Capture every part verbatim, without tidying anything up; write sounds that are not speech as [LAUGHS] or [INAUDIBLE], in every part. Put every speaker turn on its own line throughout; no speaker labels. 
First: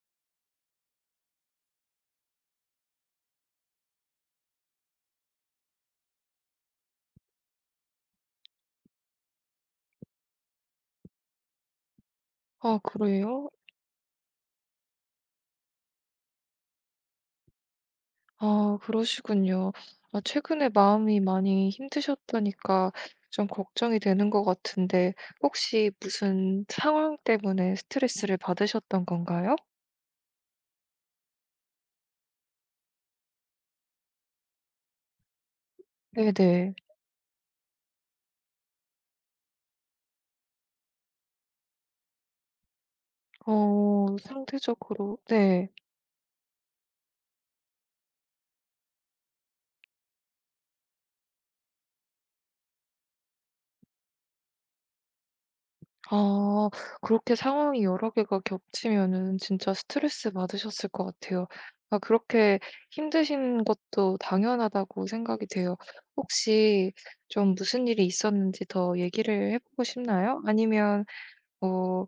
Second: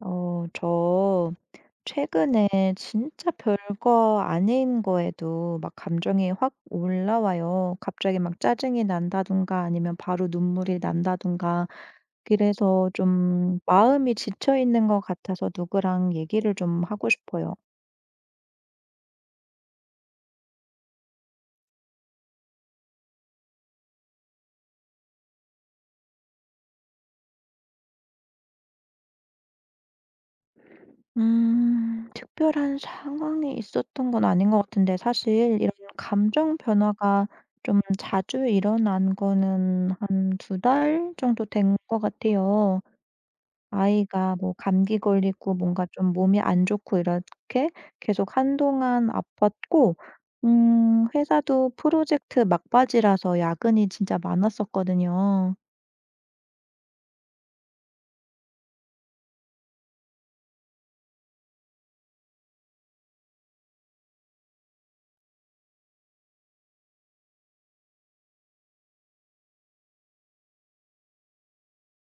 어, 저 최근에 진짜 별거 아닌 거에도 막 감정이 확 올라와요. 갑자기 막 짜증이 난다든가 아니면 바로 눈물이 난다든가.
아
그래서
그래요?
좀 마음이 지쳐 있는 것 같아서 누구랑 얘기를 좀 하고 싶어요.
아 그러시군요. 아 최근에 마음이 많이 힘드셨다니까 좀 걱정이 되는 것 같은데, 혹시 무슨 상황 때문에 스트레스를 받으셨던 건가요?
음, 특별한 상황이 있었던 건 아닌 것 같은데 사실 이런 감정
네네.
변화가 좀 자주 일어난 거는 한 두 달 정도 된 것 같아요.
어
아이가 뭐 감기
상대적으로
걸리고
네.
뭔가 좀 몸이 안 좋고 이렇게 계속 한동안 아팠고 음 회사도 프로젝트 막바지라서 야근이 진짜 많았었거든요.
아 그렇게 상황이 여러 개가 겹치면은 진짜 스트레스 받으셨을 것 같아요. 아 그렇게 힘드신 것도 당연하다고 생각이 돼요. 혹시 좀 무슨 일이 있었는지 더 얘기를 해 보고 싶나요? 아니면 어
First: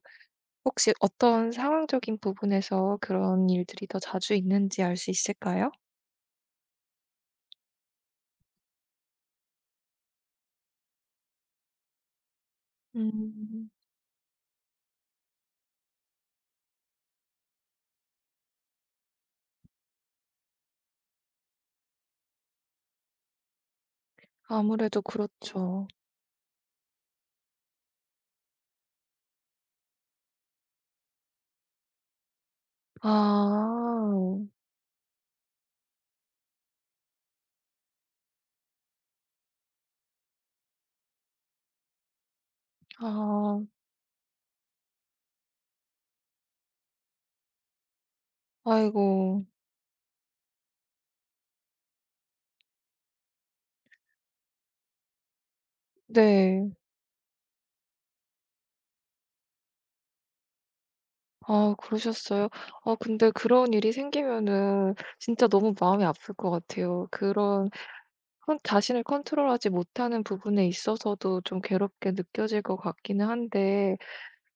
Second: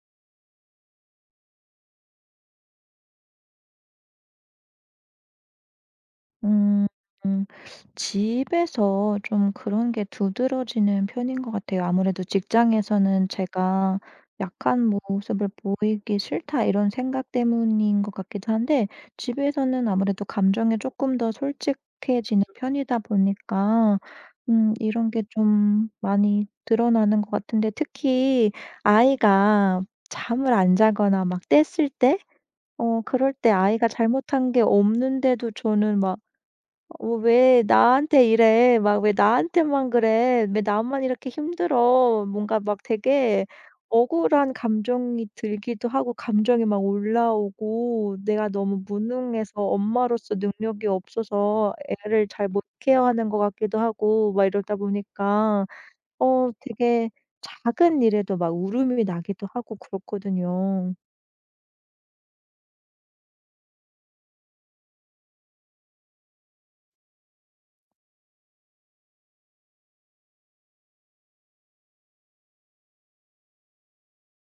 혹시 어떤 상황적인 부분에서 그런 일들이 더 자주 있는지 알 수 있을까요?
음. 음. 집에서 좀 그런 게 두드러지는 편인 것 같아요. 아무래도 직장에서는
음.
제가 '약한 모습을 보이기 싫다.' 이런 생각 때문인 것 같기도 한데 집에서는 아무래도 감정에 조금 더 솔직해지는 편이다 보니까 음
아무래도
이런 게 좀
그렇죠.
많이 드러나는 것 같은데 특히 아이가 잠을 안 자거나 막 뗐을 때 어 그럴 때 아이가
아.
잘못한 게 없는데도 저는 막 어 왜 나한테 이래. 막 왜 나한테만 그래. 왜 나만 이렇게 힘들어. 뭔가 막 되게
아.
억울한 감정이 들기도 하고 감정이 막 올라오고 내가 너무
아이고.
무능해서 엄마로서 능력이 없어서 애를 잘 못 케어하는 것 같기도 하고 막 이러다 보니까 어
네.
되게 작은 일에도 막 울음이 나기도 하고 그렇거든요.
아 그러셨어요? 아 근데 그런 일이 생기면은 진짜 너무 마음이 아플 것 같아요. 그런 컨 자신을 컨트롤하지 못하는 부분에 있어서도 좀 괴롭게 느껴질 것 같기는 한데,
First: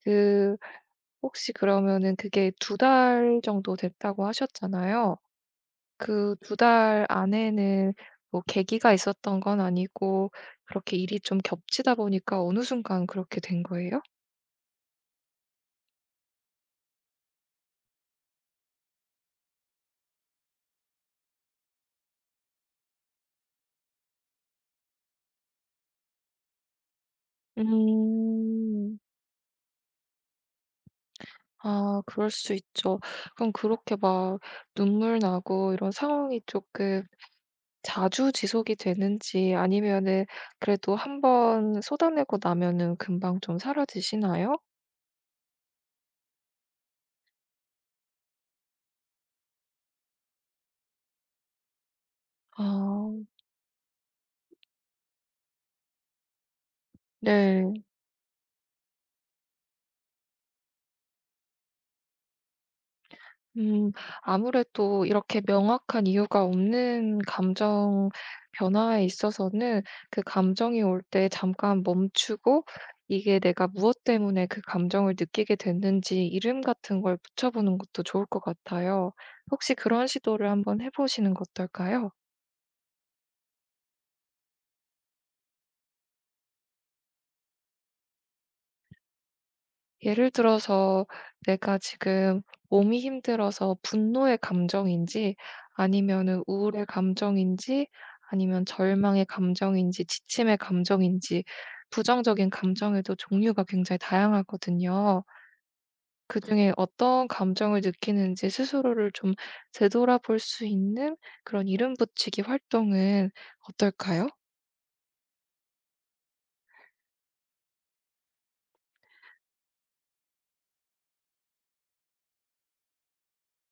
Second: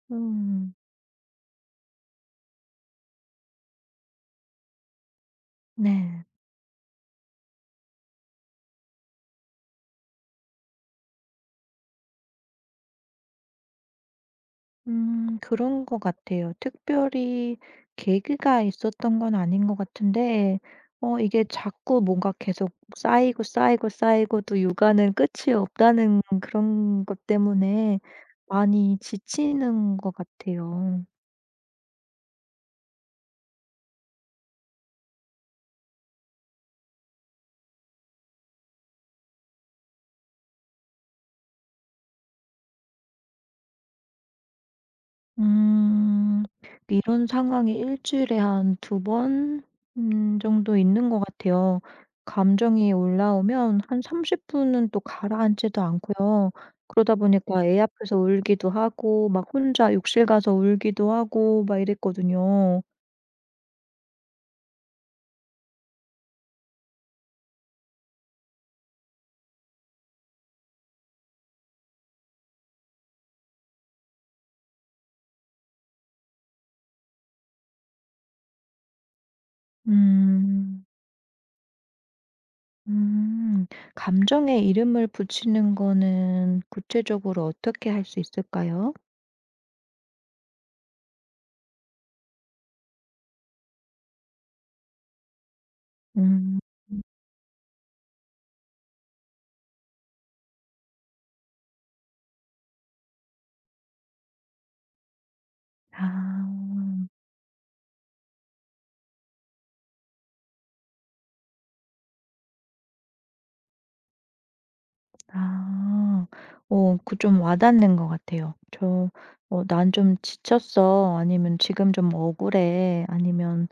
그
음.
혹시 그러면은 그게 두 달 정도 됐다고 하셨잖아요.
네.
그 두 달 안에는 뭐 계기가 있었던 건 아니고, 그렇게 일이 좀 겹치다 보니까 어느 순간 그렇게 된 거예요?
음 그런 것 같아요. 특별히 계기가 있었던 건 아닌 것 같은데 어 이게 자꾸 뭔가 계속 쌓이고 쌓이고 쌓이고 또 육아는 끝이 없다는 그런 것 때문에 많이
음.
지치는 것 같아요.
아 그럴 수 있죠. 그럼 그렇게 막 눈물 나고 이런 상황이 조금 자주 지속이 되는지, 아니면은 그래도 한번 쏟아내고 나면은 금방 좀 사라지시나요?
음. 이런 상황이 일 주일에 한 두 번 음 정도 있는 것 같아요. 감정이
아
올라오면 한 삼십 분 분은 또 가라앉지도 않고요. 그러다 보니까
네.
애 앞에서 울기도 하고 막 혼자 욕실 가서 울기도 하고 막 이랬거든요.
음, 아무래도 이렇게 명확한 이유가 없는 감정 변화에 있어서는 그 감정이 올 때 잠깐 멈추고 이게 내가 무엇 때문에 그 감정을 느끼게 됐는지 이름 같은 걸 붙여보는 것도 좋을 것 같아요. 혹시 그런 시도를 한번
음.
해보시는 거 어떨까요?
음. 감정에 이름을 붙이는 거는 구체적으로 어떻게 할 수 있을까요?
예를 들어서, 내가 지금 몸이 힘들어서 분노의 감정인지, 아니면은
음.
우울의 감정인지, 아니면 절망의 감정인지, 지침의 감정인지, 부정적인 감정에도 종류가 굉장히 다양하거든요.
아.
그중에 어떤 감정을 느끼는지 스스로를 좀 되돌아볼 수 있는 그런 이름 붙이기 활동은 어떨까요?
아. 어 그 좀 와닿는 것 같아요. 저 어 "난 좀 지쳤어." 아니면 "지금 좀 억울해." 아니면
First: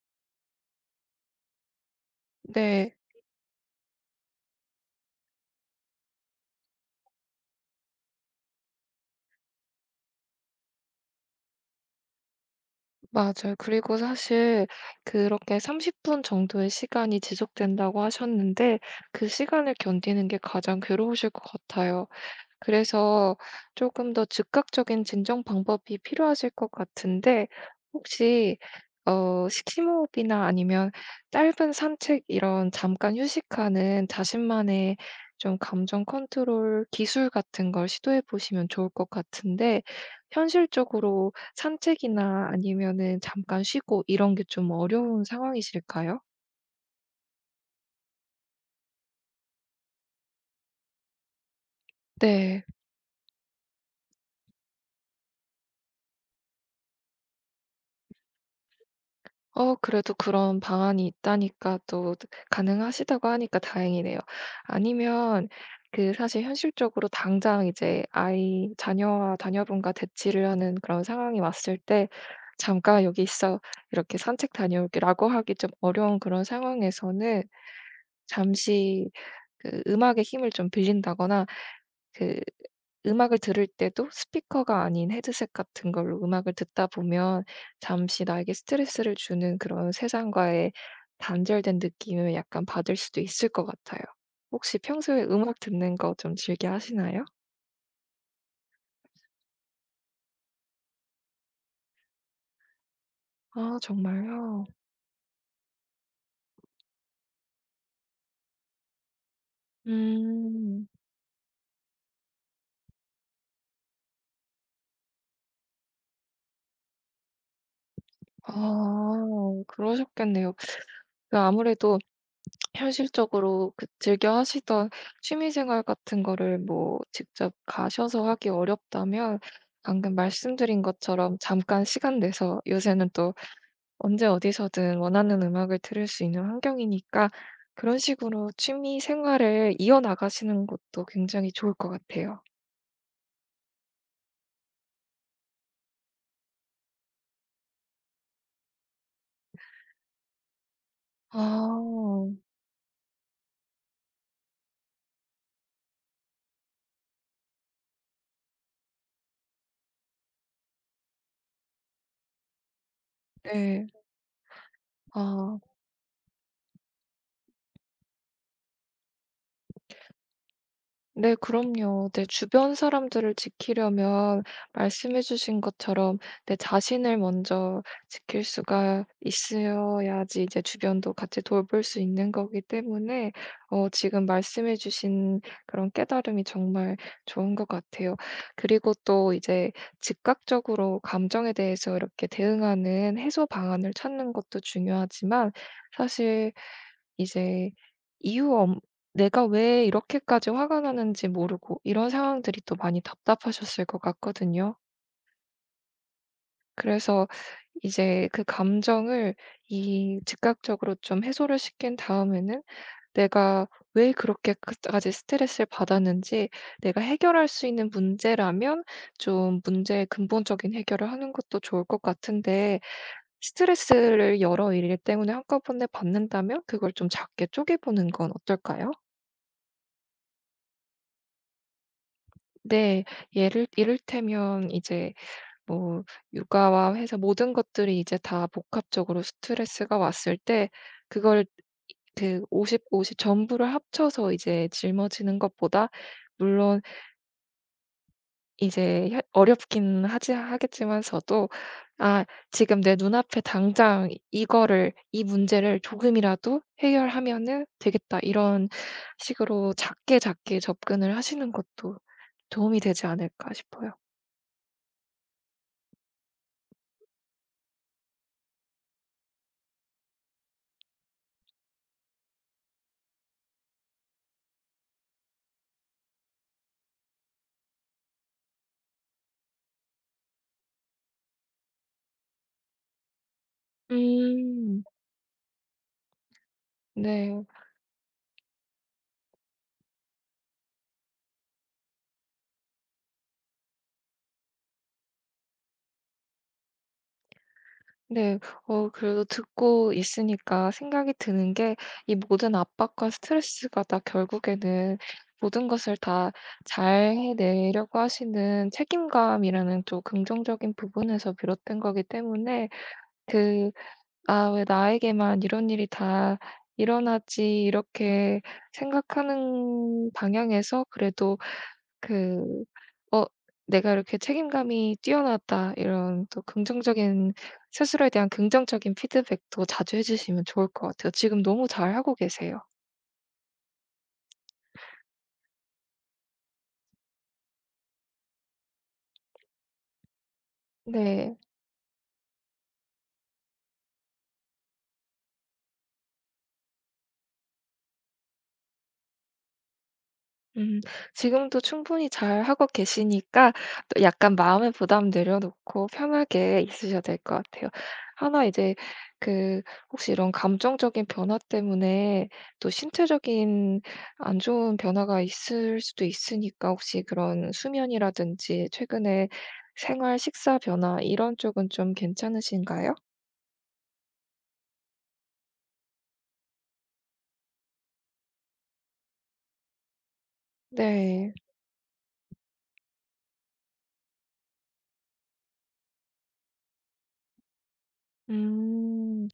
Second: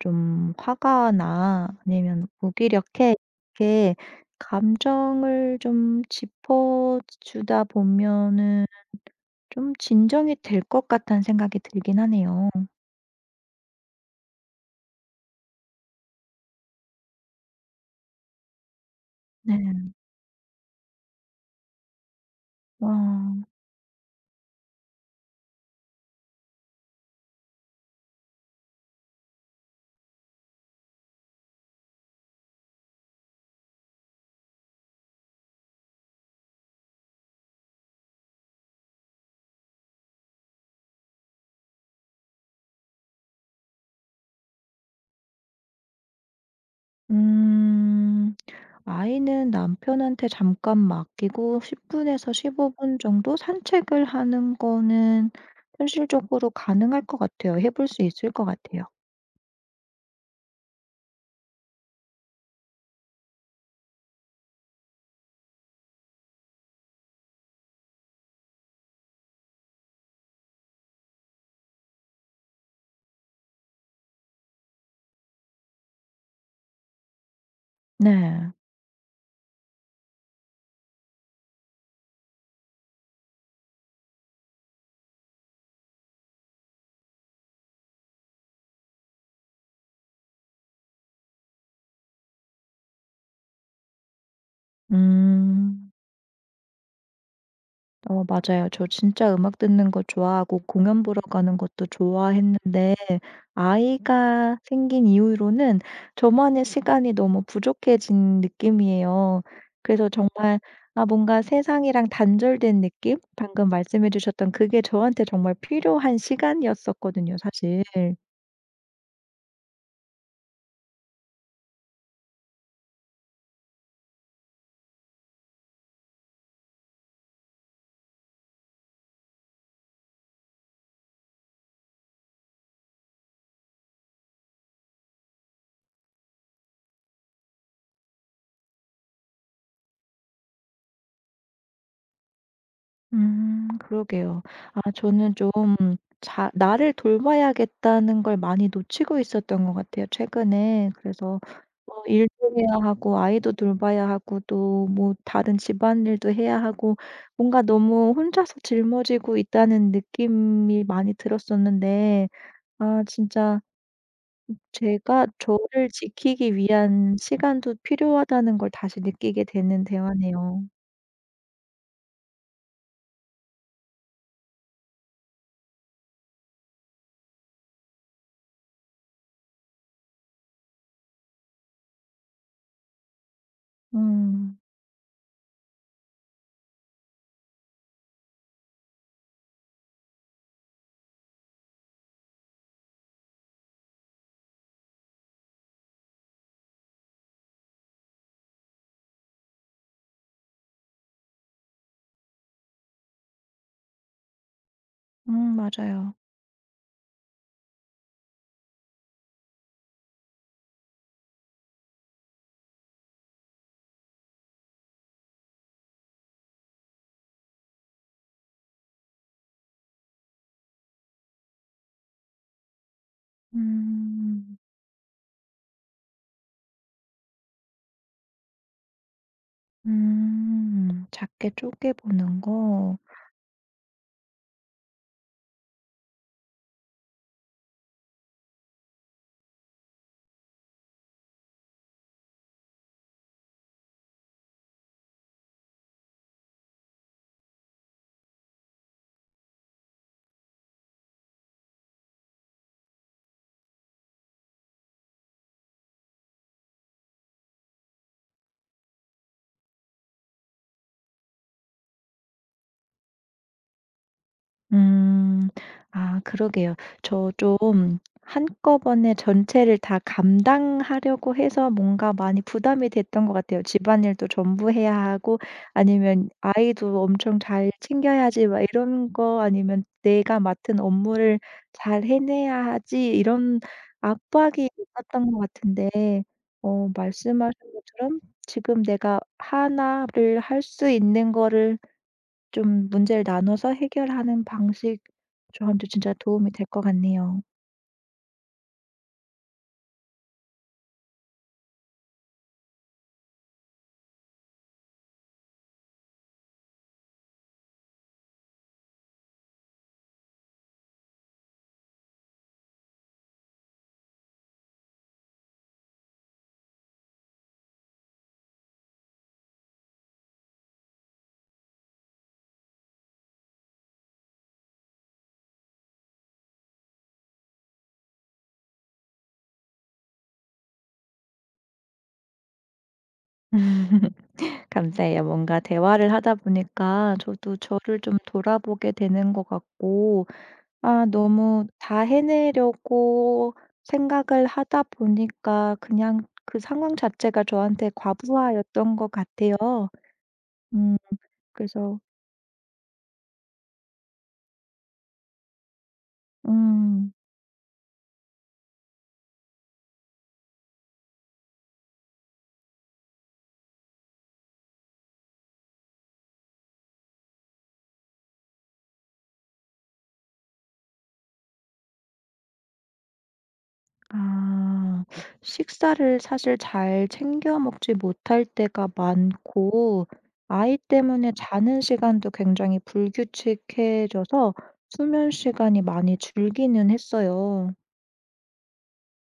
"좀 화가 나." 아니면
네.
"무기력해." 이렇게 감정을 좀 짚어 주다 보면은 좀 진정이 될 것 같다는 생각이 들긴 하네요.
맞아요. 그리고 사실 그렇게 삼십 분 정도의 시간이 지속된다고 하셨는데, 그 시간을
네.
견디는 게 가장 괴로우실 것 같아요.
와.
그래서 조금 더 즉각적인 진정 방법이 필요하실 것 같은데, 혹시 어 식심호흡이나 아니면 짧은 산책, 이런 잠깐 휴식하는 자신만의 좀 감정 컨트롤 기술 같은 걸 시도해 보시면 좋을 것 같은데, 현실적으로 산책이나 아니면은 잠깐 쉬고 이런 게 좀 어려운 상황이실까요?
음. 아이는 남편한테 잠깐 맡기고 십 분에서
네.
십오 분 정도 산책을 하는 거는 현실적으로 가능할 것 같아요. 해볼 수 있을 것 같아요.
어 그래도 그런 방안이 있다니까, 또 가능하시다고 하니까 다행이네요. 아니면 그 사실 현실적으로, 당장 이제 아이 자녀와 자녀분과 대치를 하는 그런 상황이 왔을 때 "잠깐 여기 있어. 이렇게 산책 다녀올게."라고 하기 좀 어려운 그런 상황에서는
네.
잠시 그 음악의 힘을 좀 빌린다거나, 그 음악을 들을 때도 스피커가 아닌 헤드셋 같은 걸로 음악을 듣다 보면 잠시 나에게 스트레스를 주는 그런 세상과의 단절된 느낌을 약간 받을 수도 있을 것 같아요. 혹시 평소에 음악
음.
듣는 거 좀 즐겨 하시나요?
어 맞아요. 저 진짜 음악 듣는 거 좋아하고 공연 보러 가는 것도 좋아했는데
아
아이가
정말요?
생긴 이후로는 저만의 시간이 너무 부족해진 느낌이에요. 그래서 정말
음.
아 뭔가 세상이랑 단절된 느낌? 방금 말씀해 주셨던 그게 저한테 정말 필요한 시간이었었거든요 사실.
아 그러셨겠네요. 그 아무래도 현실적으로 그 즐겨 하시던 취미생활 같은 거를 뭐 직접 가셔서 하기 어렵다면, 방금 말씀드린 것처럼 잠깐 시간 내서, 요새는 또 언제 어디서든 원하는 음악을 들을 수 있는 환경이니까 그런 식으로 취미생활을 이어나가시는 것도 굉장히 좋을 것 같아요.
음 그러게요. 아 저는 좀 자 나를 돌봐야겠다는 걸 많이 놓치고 있었던 것 같아요 최근에. 그래서 뭐
아.
일도 해야 하고 아이도 돌봐야 하고 또 뭐 다른 집안일도 해야 하고 뭔가 너무 혼자서 짊어지고 있다는 느낌이 많이 들었었는데 아 진짜
네.
제가
아.
저를 지키기 위한 시간도 필요하다는 걸 다시 느끼게 되는 대화네요.
네, 그럼요. 내 주변 사람들을 지키려면 말씀해 주신 것처럼 내 자신을 먼저 지킬 수가 있어야지 이제 주변도 같이 돌볼 수 있는 거기 때문에, 어, 지금
음.
말씀해 주신 그런 깨달음이 정말 좋은 것 같아요. 그리고 또 이제 즉각적으로 감정에 대해서 이렇게 대응하는 해소 방안을 찾는 것도 중요하지만, 사실 이제 이유 없 내가 왜 이렇게까지 화가 나는지 모르고 이런 상황들이 또 많이 답답하셨을 것 같거든요.
음 맞아요.
그래서 이제 그 감정을 이 즉각적으로 좀 해소를 시킨 다음에는 내가 왜 그렇게까지 스트레스를 받았는지, 내가 해결할 수 있는 문제라면 좀 문제의 근본적인 해결을 하는 것도 좋을 것 같은데, 스트레스를
음.
여러 일 때문에 한꺼번에 받는다면 그걸 좀 작게 쪼개보는 건 어떨까요?
음. 작게 쪼개 보는 거.
네. 예를 이를테면 이제 뭐 육아와 해서 모든 것들이 이제 다 복합적으로 스트레스가 왔을 때 그걸 그오십 대 오십 전부를 합쳐서 이제 짊어지는 것보다, 물론 이제 혀 어렵긴 하지 하겠지만서도 '아 지금 내 눈앞에 당장 이- 이거를 이 문제를 조금이라도 해결하면은 되겠다.' 이런 식으로 작게 작게 접근을 하시는 것도 도움이 되지 않을까 싶어요.
음. 아 그러게요. 저 좀 한꺼번에 전체를 다 감당하려고 해서 뭔가 많이 부담이 됐던 것 같아요. 집안일도 전부 해야 하고 아니면 아이도 엄청 잘 챙겨야지 막 이런 거 아니면 '내가 맡은 업무를 잘 해내야 하지.' 이런 압박이
음.
있었던 것 같은데 어
네.
말씀하신 것처럼 지금 내가 하나를 할 수 있는 거를 좀 문제를 나눠서 해결하는 방식 저한테 진짜 도움이 될 것 같네요.
네. 어 그래도 듣고 있으니까 생각이 드는 게, 이 모든 압박과 스트레스가 다 결국에는 모든 것을 다 잘 해내려고 하시는 책임감이라는 또 긍정적인 부분에서 비롯된 거기 때문에, 그 '아 왜 나에게만 이런 일이 다 일어나지.' 이렇게 생각하는 방향에서 그래도 그 '어 내가 이렇게 책임감이 뛰어났다.' 이런 또 긍정적인, 스스로에 대한 긍정적인 피드백도 자주 해 주시면 좋을 것 같아요. 지금 너무 잘하고 계세요.
[LAUGHS] 감사해요. 뭔가 대화를 하다 보니까 저도 저를 좀 돌아보게 되는 것 같고, 아,
네.
너무 다 해내려고 생각을 하다 보니까 그냥 그 상황 자체가 저한테 과부하였던 것 같아요.
음.
음,
지금도
그래서,
충분히 잘하고 계시니까 또 약간 마음의 부담 내려놓고 편하게 있으셔야
음.
될 것 같아요. 하나 이제 그 혹시 이런 감정적인 변화 때문에 또 신체적인 안 좋은 변화가 있을 수도 있으니까, 혹시 그런 수면이라든지 최근에 생활 식사 변화 이런 쪽은 좀 괜찮으신가요?
아. 식사를 사실 잘 챙겨 먹지 못할 때가 많고 아이 때문에
네.
자는 시간도 굉장히 불규칙해져서 수면 시간이 많이 줄기는 했어요.
음.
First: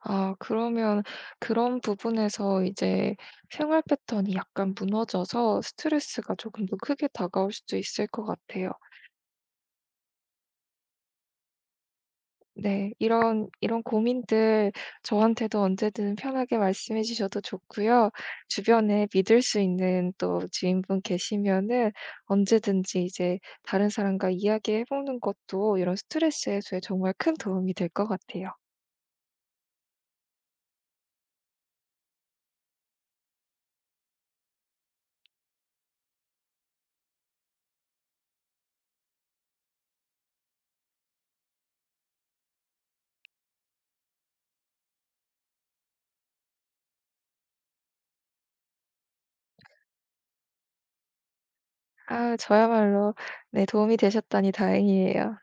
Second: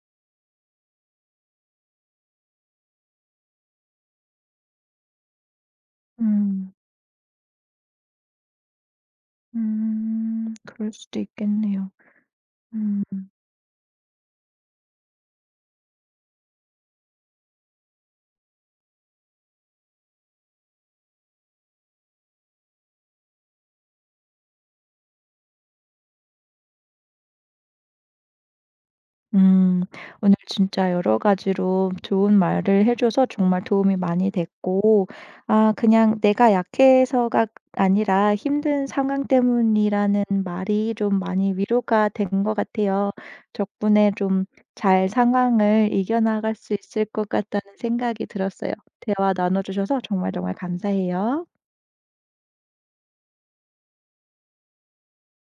아 그러면 그런 부분에서 이제 생활 패턴이 약간 무너져서 스트레스가 조금
음.
더 크게 다가올 수도 있을 것 같아요.
음. 그럴 수도 있겠네요.
네.
음.
이런 이런 고민들 저한테도 언제든 편하게 말씀해 주셔도 좋고요. 주변에 믿을 수 있는 또 지인분 계시면은 언제든지 이제 다른 사람과 이야기해 보는 것도 이런 스트레스 해소에 정말 큰 도움이 될 것 같아요.
음. 오늘 진짜 여러 가지로 좋은 말을 해 줘서 정말 도움이 많이 됐고 아 그냥 내가 약해서가 아니라 힘든 상황 때문이라는 말이 좀 많이 위로가 된 것 같아요. 덕분에 좀 잘 상황을 이겨나갈 수 있을 것 같다는 생각이 들었어요. 대화 나눠 주셔서 정말 정말 감사해요.
아 저야말로 네 도움이 되셨다니 다행이에요.